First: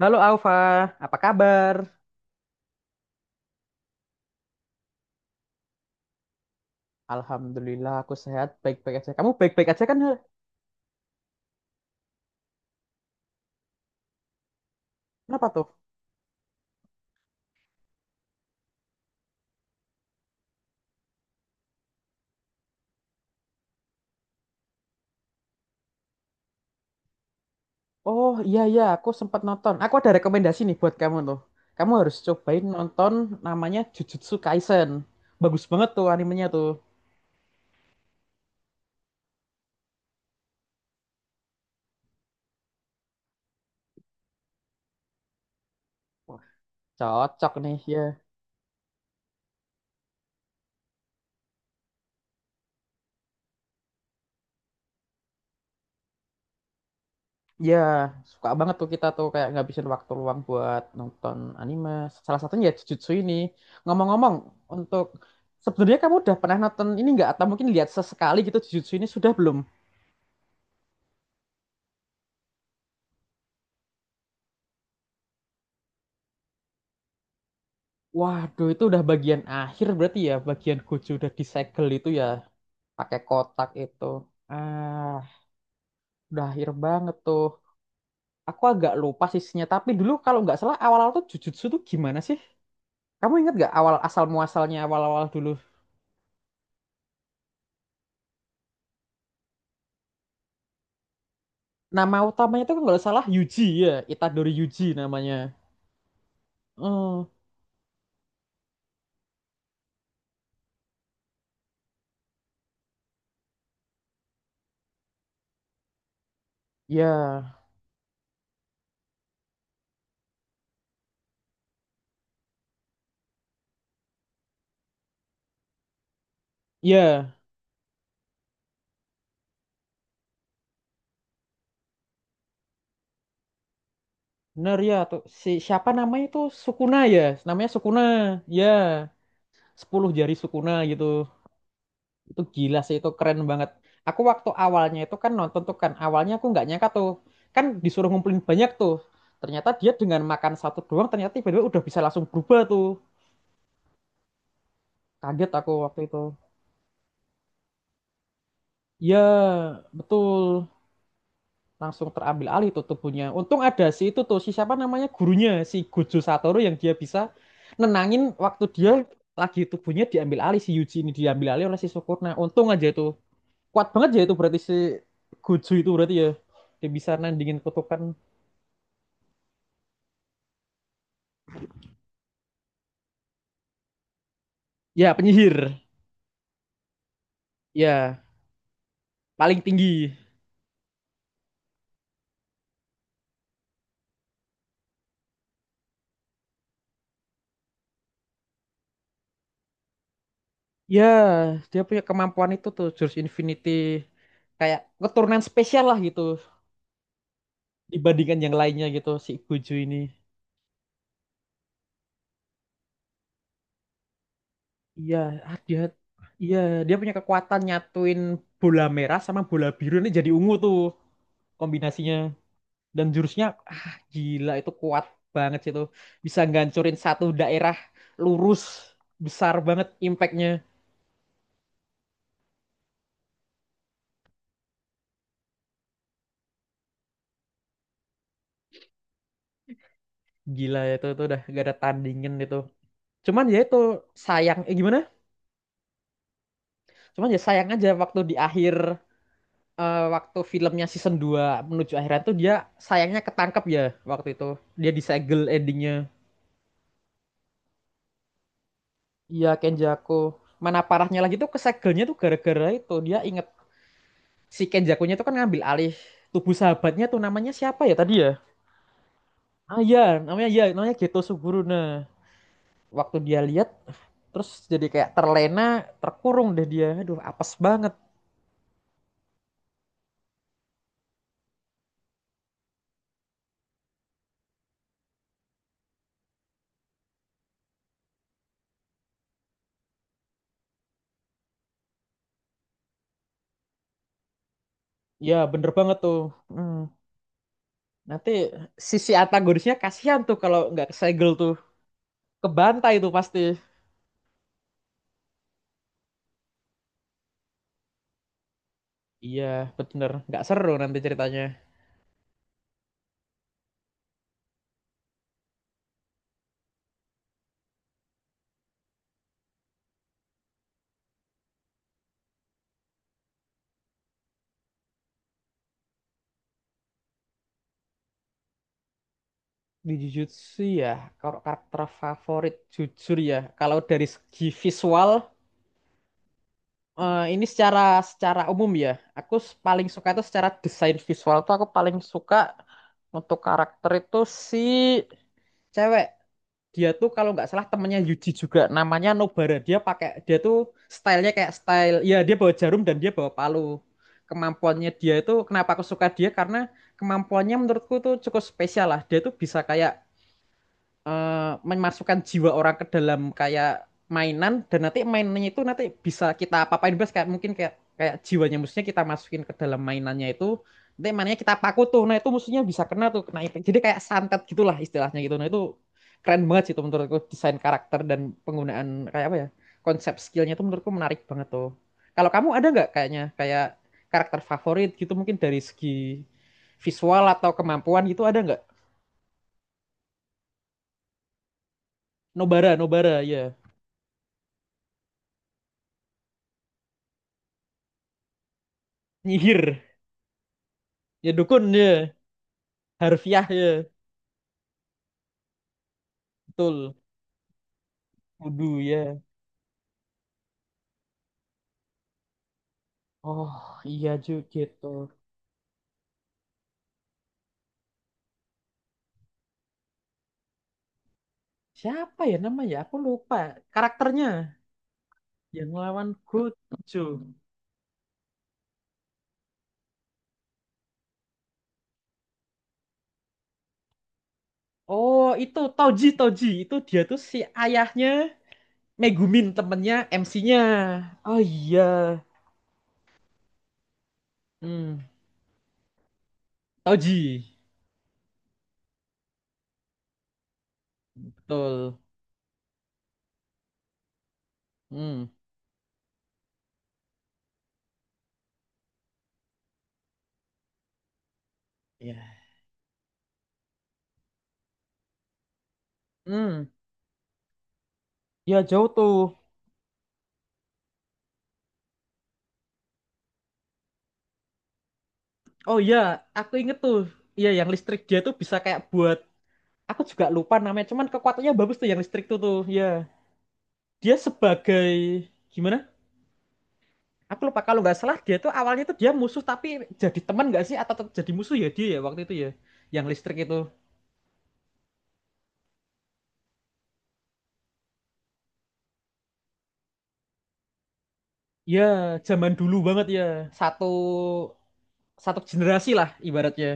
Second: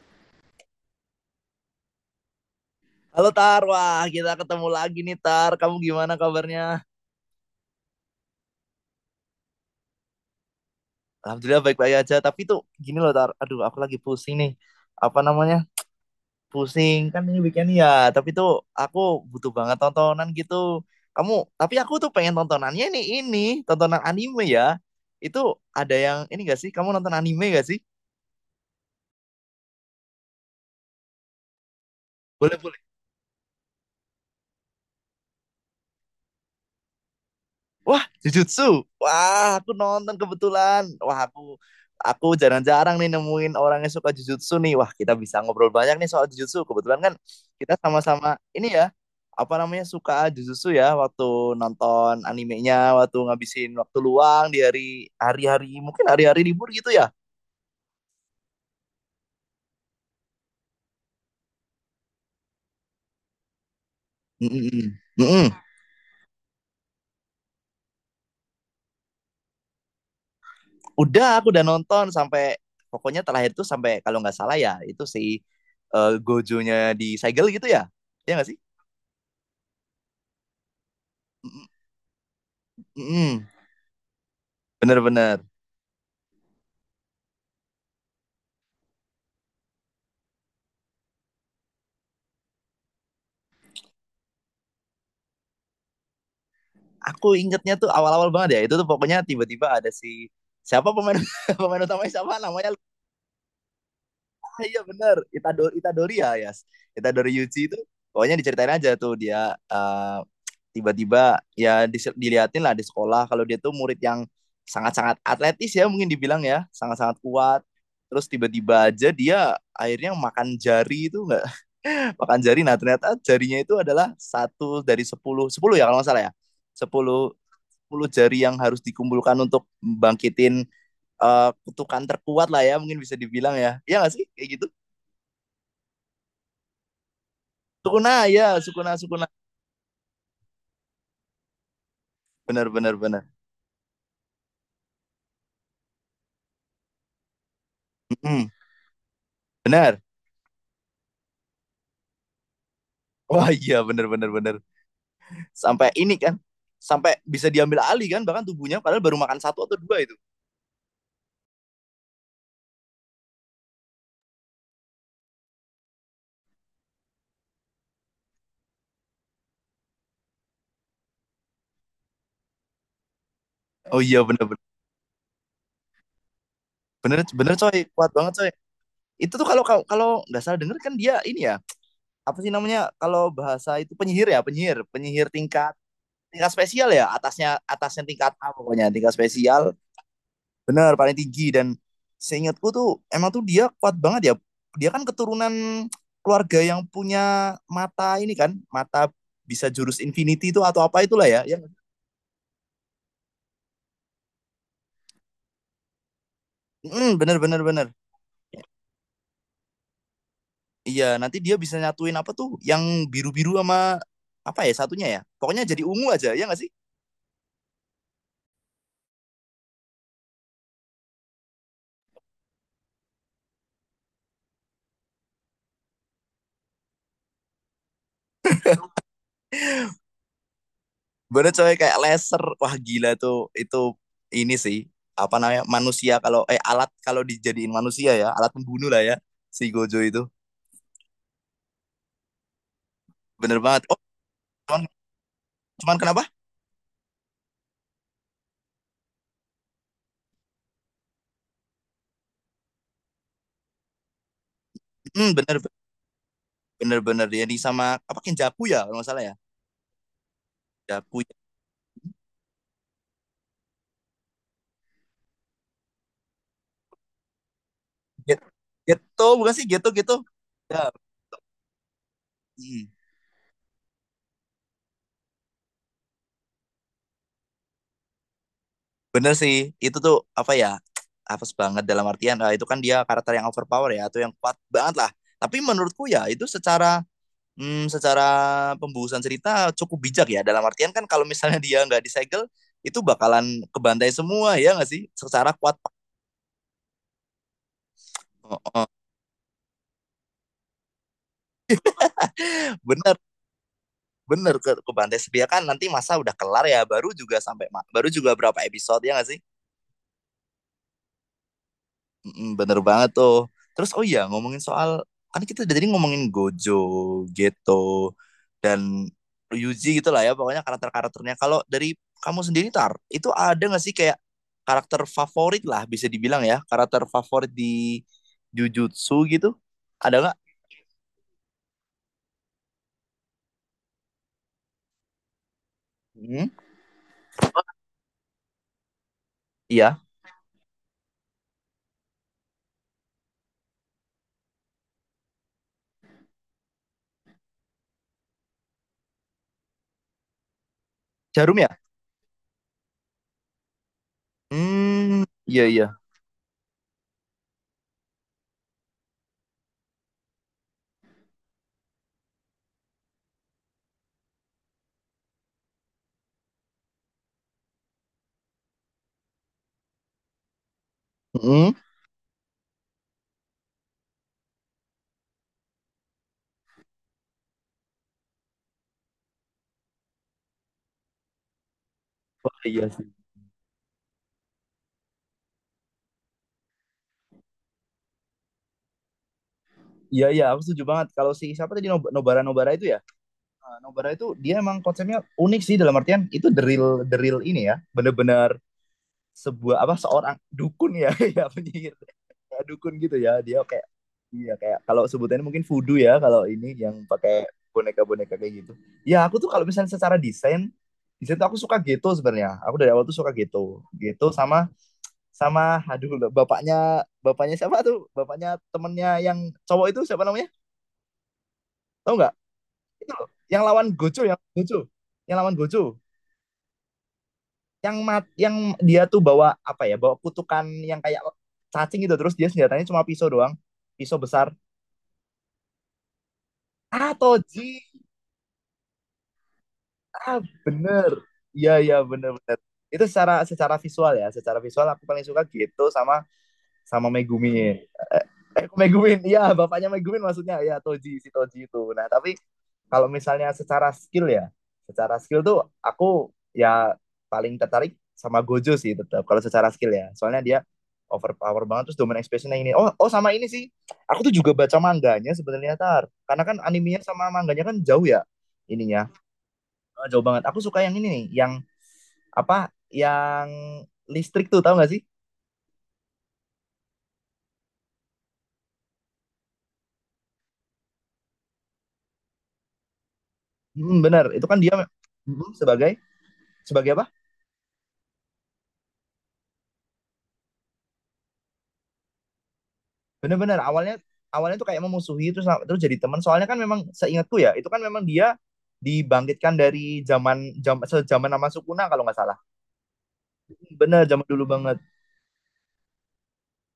Halo Alfa, apa kabar? Halo Tar, wah kita ketemu lagi nih Tar. Kamu gimana kabarnya? Alhamdulillah aku sehat, baik-baik aja. Kamu baik-baik aja kan? Hel? Alhamdulillah baik-baik aja. Tapi tuh gini loh Tar, aduh aku lagi pusing nih. Apa Kenapa namanya? tuh? Pusing kan ini weekend ya. Tapi tuh aku butuh banget tontonan gitu. Kamu, tapi aku tuh pengen tontonannya nih ini, tontonan anime ya. Itu ada yang ini gak sih? Kamu nonton anime gak sih? Oh iya iya, aku sempat nonton. Aku ada rekomendasi nih buat kamu tuh. Kamu harus Boleh cobain boleh. nonton namanya Jujutsu Kaisen. Bagus banget tuh animenya tuh. Wah, Jujutsu. Wah, aku nonton kebetulan. Wah, aku jarang-jarang nih nemuin orang yang suka Jujutsu nih. Wah, kita bisa ngobrol banyak nih soal Wah, Jujutsu. Kebetulan kan cocok kita nih ya. sama-sama ini ya, apa namanya suka Jujutsu ya waktu nonton animenya, waktu ngabisin waktu luang di hari-hari mungkin hari-hari libur gitu ya. Ya, suka banget tuh kita tuh kayak ngabisin waktu luang buat nonton anime. Salah satunya ya Jujutsu ini. Ngomong-ngomong, Mm-mm. untuk Mm-mm. sebenarnya kamu udah pernah nonton ini nggak? Atau mungkin lihat sesekali gitu Jujutsu ini sudah belum? Udah, aku udah nonton sampai pokoknya terakhir tuh sampai kalau nggak salah ya itu si Gojo-nya di segel gitu ya. Iya nggak sih? Waduh, itu udah bagian akhir berarti ya, bagian Gojo udah Mm-mm. disegel itu ya, pakai Mm-mm. kotak itu. Ah, Bener-bener. udah akhir banget tuh. Aku agak lupa sisinya, tapi dulu kalau nggak salah awal-awal tuh Jujutsu tuh gimana sih? Kamu ingat nggak awal asal muasalnya awal-awal dulu? Aku ingetnya tuh awal-awal banget ya. Itu tuh pokoknya tiba-tiba ada si siapa pemain pemain utamanya Nama siapa utamanya namanya. tuh kalau nggak salah Yuji ya, Itadori Ah, iya Yuji bener namanya. Itadori Itadori ya Yas. Oh, Itadori Yuji itu pokoknya diceritain aja tuh dia tiba-tiba ya diliatin lah di sekolah kalau dia tuh murid yang sangat-sangat atletis ya mungkin dibilang ya sangat-sangat ya, kuat terus tiba-tiba aja dia akhirnya makan jari itu enggak. Makan jari, nah ternyata jarinya itu adalah satu dari sepuluh sepuluh ya kalau nggak salah ya ya, sepuluh 10 jari yang harus dikumpulkan untuk membangkitin kutukan terkuat lah ya mungkin bisa dibilang ya iya nggak sih kayak gitu. bener ya tuh. Si siapa namanya itu Sukuna ya, namanya Sukuna, Sukuna ya, ya, sukuna sukuna sepuluh jari Sukuna gitu. Itu Benar gila sih, benar itu benar. keren banget. Aku waktu awalnya itu kan nonton tuh kan, awalnya aku nggak nyangka tuh. Kan disuruh ngumpulin Mm-mm, banyak tuh. Ternyata dia benar. dengan makan satu doang, ternyata tiba-tiba udah bisa langsung berubah tuh. Wah iya benar benar benar. Kaget aku Sampai waktu itu. ini kan sampai bisa diambil alih kan bahkan tubuhnya padahal baru makan satu atau Ya, dua itu. betul. Langsung terambil alih tuh tubuhnya. Untung ada si itu tuh, si siapa namanya gurunya, si Gojo Satoru yang dia bisa nenangin waktu dia lagi tubuhnya diambil alih, si Yuji ini diambil alih oleh si Sukuna. Untung aja itu. Kuat Oh banget iya ya itu benar berarti benar si Gojo itu berarti ya, dia bisa benar. Benar nandingin coy, kutukan kuat banget coy. Itu tuh kalau kalau kalau nggak salah denger kan dia ini ya apa sih namanya kalau bahasa itu penyihir ya penyihir ya, penyihir tingkat penyihir tingkat spesial ya atasnya atasnya ya tingkat A pokoknya tingkat paling spesial. tinggi, Bener, paling tinggi dan seingatku tuh emang tuh dia kuat banget ya. Dia kan keturunan keluarga yang punya mata ini kan, mata bisa jurus infinity itu atau ya apa itulah ya. Yang dia punya kemampuan itu tuh jurus Infinity kayak keturunan spesial lah gitu bener bener bener. dibandingkan yang lainnya gitu si Gojo ini. Iya, nanti dia bisa nyatuin apa tuh yang biru-biru sama apa ya satunya Iya, ya. ah, Pokoknya dia jadi ungu aja, ya iya nggak sih? dia punya kekuatan nyatuin bola merah sama bola biru ini jadi ungu tuh kombinasinya dan jurusnya, ah, gila itu kuat banget sih itu bisa ngancurin satu daerah lurus besar banget impactnya. Bener coy kayak laser. Wah, gila tuh. Itu ini sih apa namanya manusia kalau alat kalau dijadiin manusia ya, alat pembunuh lah ya si Gojo itu. Gila ya, itu udah gak ada tandingin itu cuman ya Bener itu banget. Oh, sayang eh cuman, gimana cuman kenapa? cuman ya sayang aja waktu di akhir, eh, waktu filmnya season 2 menuju akhiran tuh dia sayangnya ketangkep ya waktu itu dia disegel Bener endingnya. bener bener, ya di sama apa Kenjaku ya kalau nggak salah ya? Iya Kenjaku, mana Kenjaku parahnya ya. lagi tuh kesegelnya tuh gara-gara itu dia inget si Kenjakunya tuh kan ngambil alih tubuh sahabatnya tuh namanya siapa ya tadi ya. Get Getto bukan sih? Ah Getto Getto? Iya, Ya, namanya Geto Suguru. Nah, mhm, waktu dia lihat, terus jadi kayak terlena, terkurung deh dia. Aduh, apes banget. bener sih itu tuh apa ya, apes banget dalam artian, itu kan dia karakter yang overpower ya atau yang kuat banget lah. Tapi menurutku ya itu secara pembusuhan cerita cukup bijak ya dalam artian kan kalau misalnya dia nggak disegel, itu bakalan kebantai semua ya nggak sih? Ya, Secara bener kuat, banget tuh. Hmm. Nanti heeh, sisi antagonisnya kasihan tuh kalau nggak kesegel tuh. Kebantai tuh bener. pasti. Bener ke Bantai Setia kan nanti masa udah kelar ya baru juga berapa episode ya nggak sih. Iya, bener. Nggak seru nanti ceritanya. Mm-mm, bener banget tuh terus oh iya ngomongin soal kan kita udah tadi ngomongin Gojo, Geto, dan Ryuji gitu lah ya pokoknya karakter-karakternya kalau dari kamu sendiri Tar itu ada nggak sih kayak karakter favorit lah bisa dibilang ya karakter favorit di Jujutsu gitu Di ada nggak? Jujutsu ya, kalau karakter favorit jujur ya. Kalau dari segi visual, Hmm, eh, ini secara secara umum ya. Aku paling iya. suka itu secara desain visual tuh aku paling suka untuk karakter itu si cewek. Dia tuh kalau nggak salah temennya Yuji juga namanya Nobara. Dia pakai, dia tuh stylenya kayak Jarum ya. style ya, dia bawa jarum dan dia bawa palu. Kemampuannya dia Hmm. itu, Iya kenapa aku iya. suka dia karena kemampuannya menurutku tuh cukup spesial lah. Dia tuh bisa kayak memasukkan jiwa orang ke dalam kayak mainan, dan nanti mainannya itu nanti bisa kita apa-apain bebas, kayak mungkin kayak kayak jiwanya musuhnya kita masukin ke dalam mainannya itu, nanti mainannya kita Hmm. paku tuh, nah itu musuhnya bisa kena tuh, kena impact, jadi kayak santet gitulah istilahnya gitu. Nah itu keren banget sih itu, menurutku desain karakter dan penggunaan, kayak apa ya, konsep skillnya itu menurutku menarik banget tuh. Kalau kamu Wah, ada iya nggak sih. kayaknya kayak karakter favorit gitu mungkin dari segi visual atau kemampuan gitu, ada nggak? Iya iya, aku setuju banget. Kalau si siapa tadi Nobara Nobara Nobara itu ya. Nobara ya, Nah, Nobara itu dia emang konsepnya unik sih dalam artian itu the real ini ya, bener-bener nyihir. sebuah apa seorang dukun ya, Ya ya dukun penyihir. ya, Kayak dukun gitu ya. harfiah Dia ya, kayak iya kayak kalau sebutannya mungkin voodoo ya kalau ini betul. yang pakai boneka-boneka kayak gitu. Kudu ya. Ya aku tuh kalau misalnya secara desain desain tuh aku suka gitu sebenarnya. Aku dari awal tuh suka Oh gitu, iya gitu juga sama gitu. sama aduh bapaknya bapaknya siapa tuh bapaknya temennya yang cowok itu siapa namanya? Tahu Siapa nggak? ya namanya? Aku Itu loh lupa yang lawan karakternya. Gojo yang lawan Yang Gojo lawan Gojo. Yang dia tuh bawa apa ya bawa kutukan yang kayak cacing gitu terus dia senjatanya cuma pisau doang, pisau besar. Oh itu Toji, Toji itu dia Ah tuh si Toji, ayahnya Megumin temennya ah MC-nya. bener Oh iya iya. iya bener bener itu secara secara visual ya secara visual Hmm. aku paling suka gitu sama sama Toji Megumin. Eh Megumin, iya bapaknya Megumin maksudnya ya Toji si Toji itu, betul. nah tapi kalau misalnya secara skill ya, secara Hmm. skill tuh aku ya paling tertarik sama Gojo sih tetap kalau secara skill ya. Soalnya dia overpower banget terus domain Ya. expansionnya ini oh oh sama ini sih aku tuh juga baca mangganya sebenarnya tar karena kan Hmm. animenya sama mangganya kan jauh ya Ya jauh ininya. tuh. Eh, jauh banget aku suka yang ini nih yang apa yang listrik tuh tahu nggak sih. Oh iya, aku inget tuh. Iya yang listrik dia tuh bisa kayak buat, aku juga lupa namanya cuman kekuatannya bagus tuh yang listrik tuh tuh ya. Hmm, Dia bener itu kan dia sebagai gimana, sebagai sebagai apa. aku lupa, kalau nggak salah dia tuh awalnya tuh dia musuh tapi jadi teman nggak sih, atau tetap jadi musuh ya dia ya waktu itu ya yang listrik itu. Bener-bener awalnya awalnya tuh kayak memusuhi terus terus jadi teman. Soalnya kan memang seingatku ya, itu kan memang dia dibangkitkan dari zaman sejaman sama Sukuna kalau nggak Ya salah. zaman dulu banget ya, satu Bener zaman dulu banget. satu generasi lah ibaratnya.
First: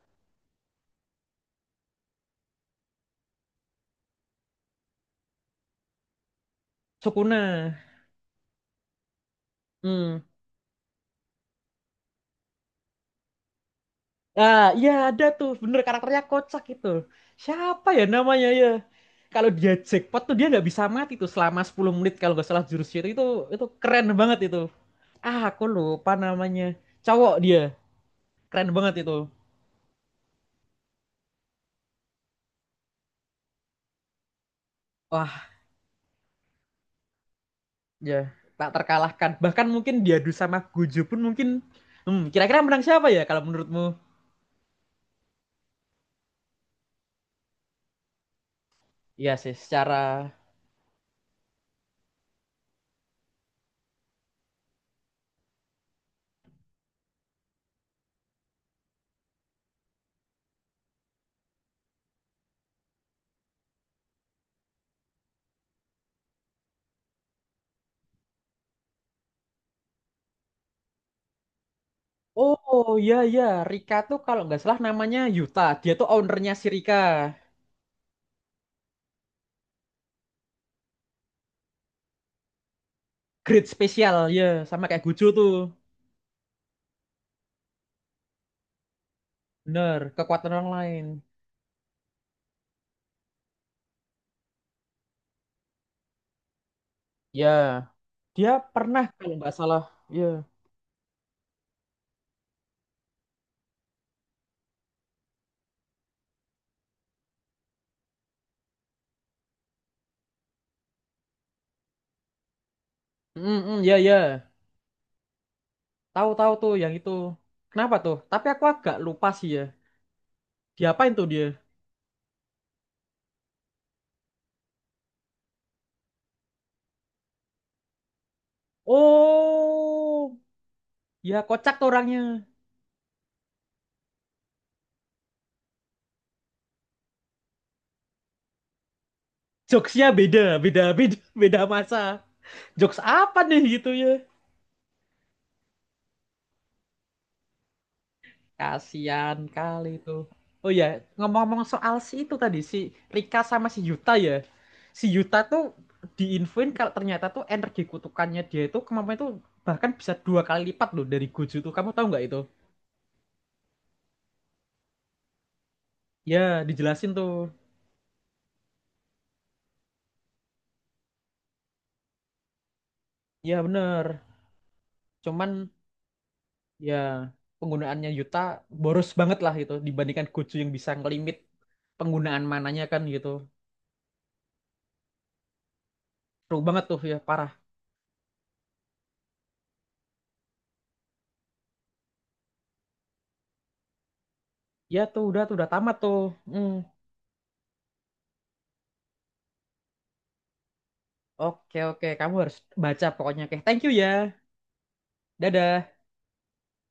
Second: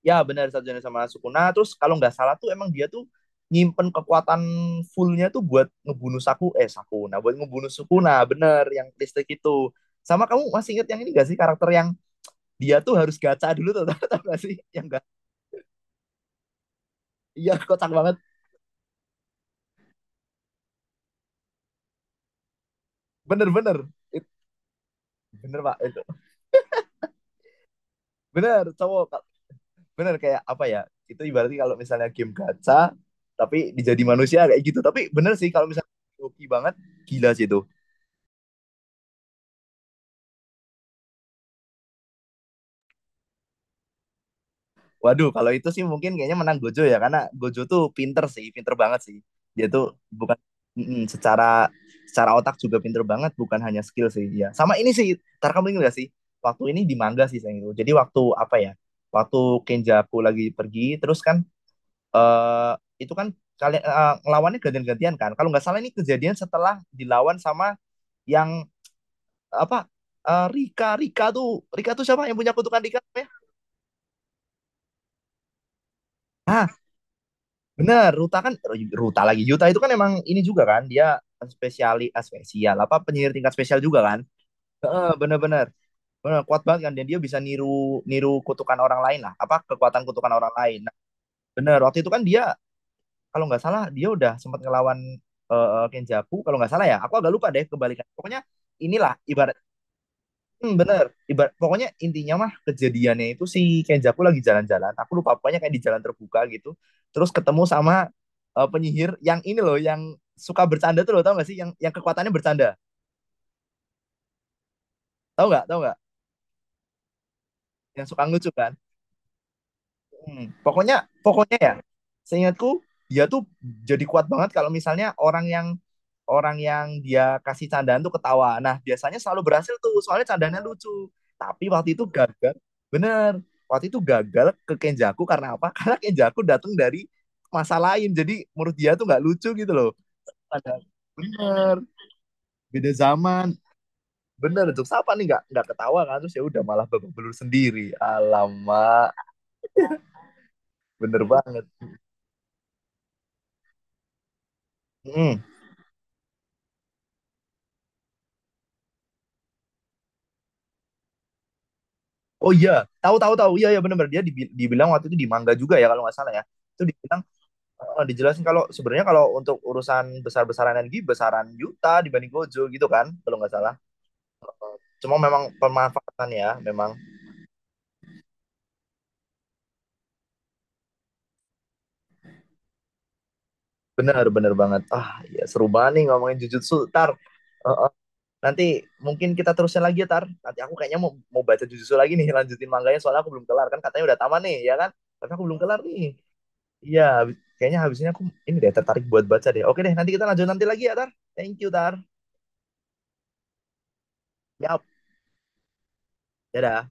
Ya bener satu zaman sama Sukuna. Terus kalau nggak salah tuh emang dia tuh nyimpen kekuatan fullnya tuh buat ngebunuh Sakuna buat Sukuna. ngebunuh Sukuna bener yang listrik itu. Hmm. Sama kamu masih inget yang ini gak sih, karakter yang dia tuh harus gacha dulu tuh tau tau gak sih Ah yang iya gak. ada tuh, bener karakternya kocak itu, Iya siapa kocak ya banget namanya ya, kalau dia jackpot tuh dia nggak bisa mati tuh selama 10 menit kalau nggak salah jurusnya itu. itu bener itu bener. keren It- banget itu. Ah, Bener aku pak itu. lupa namanya. Cowok dia. Bener Keren banget cowok. itu. Bener kayak apa ya. Itu ibaratnya kalau misalnya game gacha tapi dijadi manusia kayak gitu tapi Wah, bener sih kalau misalnya hoki banget, gila sih itu. ya. Tak terkalahkan. Bahkan mungkin diadu sama Gojo pun mungkin... Hmm, kira-kira menang siapa ya kalau menurutmu? Waduh kalau itu sih mungkin kayaknya menang Gojo ya karena Gojo tuh pinter sih pinter banget sih. Iya sih, Dia secara... tuh bukan secara secara otak juga pinter banget bukan hanya skill sih ya sama ini sih ntar kamu ingat gak sih waktu ini di manga sih sayang itu jadi waktu apa ya waktu Kenjaku lagi pergi terus kan eh itu kan kalian eh, ngelawannya gantian-gantian kan. Kalau nggak salah ini kejadian setelah dilawan sama yang apa eh, Rika Rika tuh siapa yang punya kutukan Oh, Rika iya, ya? iya. Rika tuh kalau nggak salah namanya Yuta. Dia tuh ownernya si Ah Rika. bener Ruta kan eh, Ruta lagi Yuta itu kan emang ini juga kan dia spesial apa penyihir tingkat Grade spesial juga spesial, kan? ya. Sama kayak Heeh, Gojo tuh. bener-bener bener, kuat banget kan dan dia bisa niru niru kutukan orang lain lah apa Bener, kekuatan kutukan kekuatan orang orang lain. Nah, lain. bener waktu itu kan dia kalau nggak salah dia udah sempat ngelawan Kenjaku kalau nggak salah ya aku agak Ya, lupa deh kebalikan pokoknya dia pernah inilah kalau ibarat nggak salah. Ya. Bener ibarat pokoknya intinya mah kejadiannya itu si Kenjaku lagi jalan-jalan aku lupa pokoknya kayak di jalan terbuka gitu terus ketemu sama penyihir yang ini loh yang suka bercanda tuh loh tau nggak sih yang kekuatannya bercanda Mm, mm, ya, ya. Tau nggak Tahu-tahu tuh yang itu. Kenapa yang tuh? suka Tapi ngelucu aku kan. agak lupa sih ya. Pokoknya Diapain tuh dia? pokoknya ya seingatku dia tuh jadi kuat banget kalau misalnya orang yang dia kasih candaan tuh ketawa. Nah, biasanya selalu berhasil tuh, soalnya Oh, candaannya lucu. ya Tapi kocak tuh waktu itu orangnya. gagal, bener. Waktu itu gagal ke Kenjaku karena apa? Karena Kenjaku datang dari masa lain, jadi menurut dia tuh nggak lucu gitu loh. Jokesnya beda, Padahal beda, beda, beda bener, masa. beda Jokes apa zaman. nih gitu ya? Bener, Jok Sapa nih nggak ketawa kan terus ya udah malah babak belur sendiri. Alamak, Kasian kali tuh. Oh ya, bener ngomong-ngomong banget. soal si itu tadi, si Rika sama si Yuta ya. Si Yuta Mm. tuh diinfoin kalau ternyata tuh energi kutukannya dia itu kemampuannya tuh bahkan bisa 2 kali lipat loh dari Gojo tuh. Kamu tahu nggak itu? Oh iya, tahu tahu tahu. Iya ya bener bener dia dibilang waktu itu di manga juga ya kalau nggak salah ya. Ya, Itu dijelasin dibilang tuh. eh, dijelasin kalau sebenarnya kalau untuk urusan besar-besaran energi besaran Yuta dibanding Gojo gitu kan kalau nggak Ya salah bener. cuma memang Cuman pemanfaatan ya memang ya penggunaannya Yuta boros banget lah gitu dibandingkan Gojo yang bisa ngelimit penggunaan mananya kan gitu. benar benar banget ah ya seru banget nih ngomongin Seru Jujutsu banget tuh tar. ya parah. Eh, nanti mungkin kita terusin lagi ya tar nanti aku kayaknya mau mau baca Jujutsu lagi nih lanjutin manganya soalnya aku belum kelar kan katanya udah tamat nih ya kan Ya tapi aku tuh belum udah kelar tamat nih tuh. Hmm. iya kayaknya habis ini aku ini deh tertarik buat baca deh oke deh nanti kita lanjut nanti lagi ya tar thank you Oke tar oke kamu harus baca pokoknya. Oke, thank you ya. yap Dadah. dadah.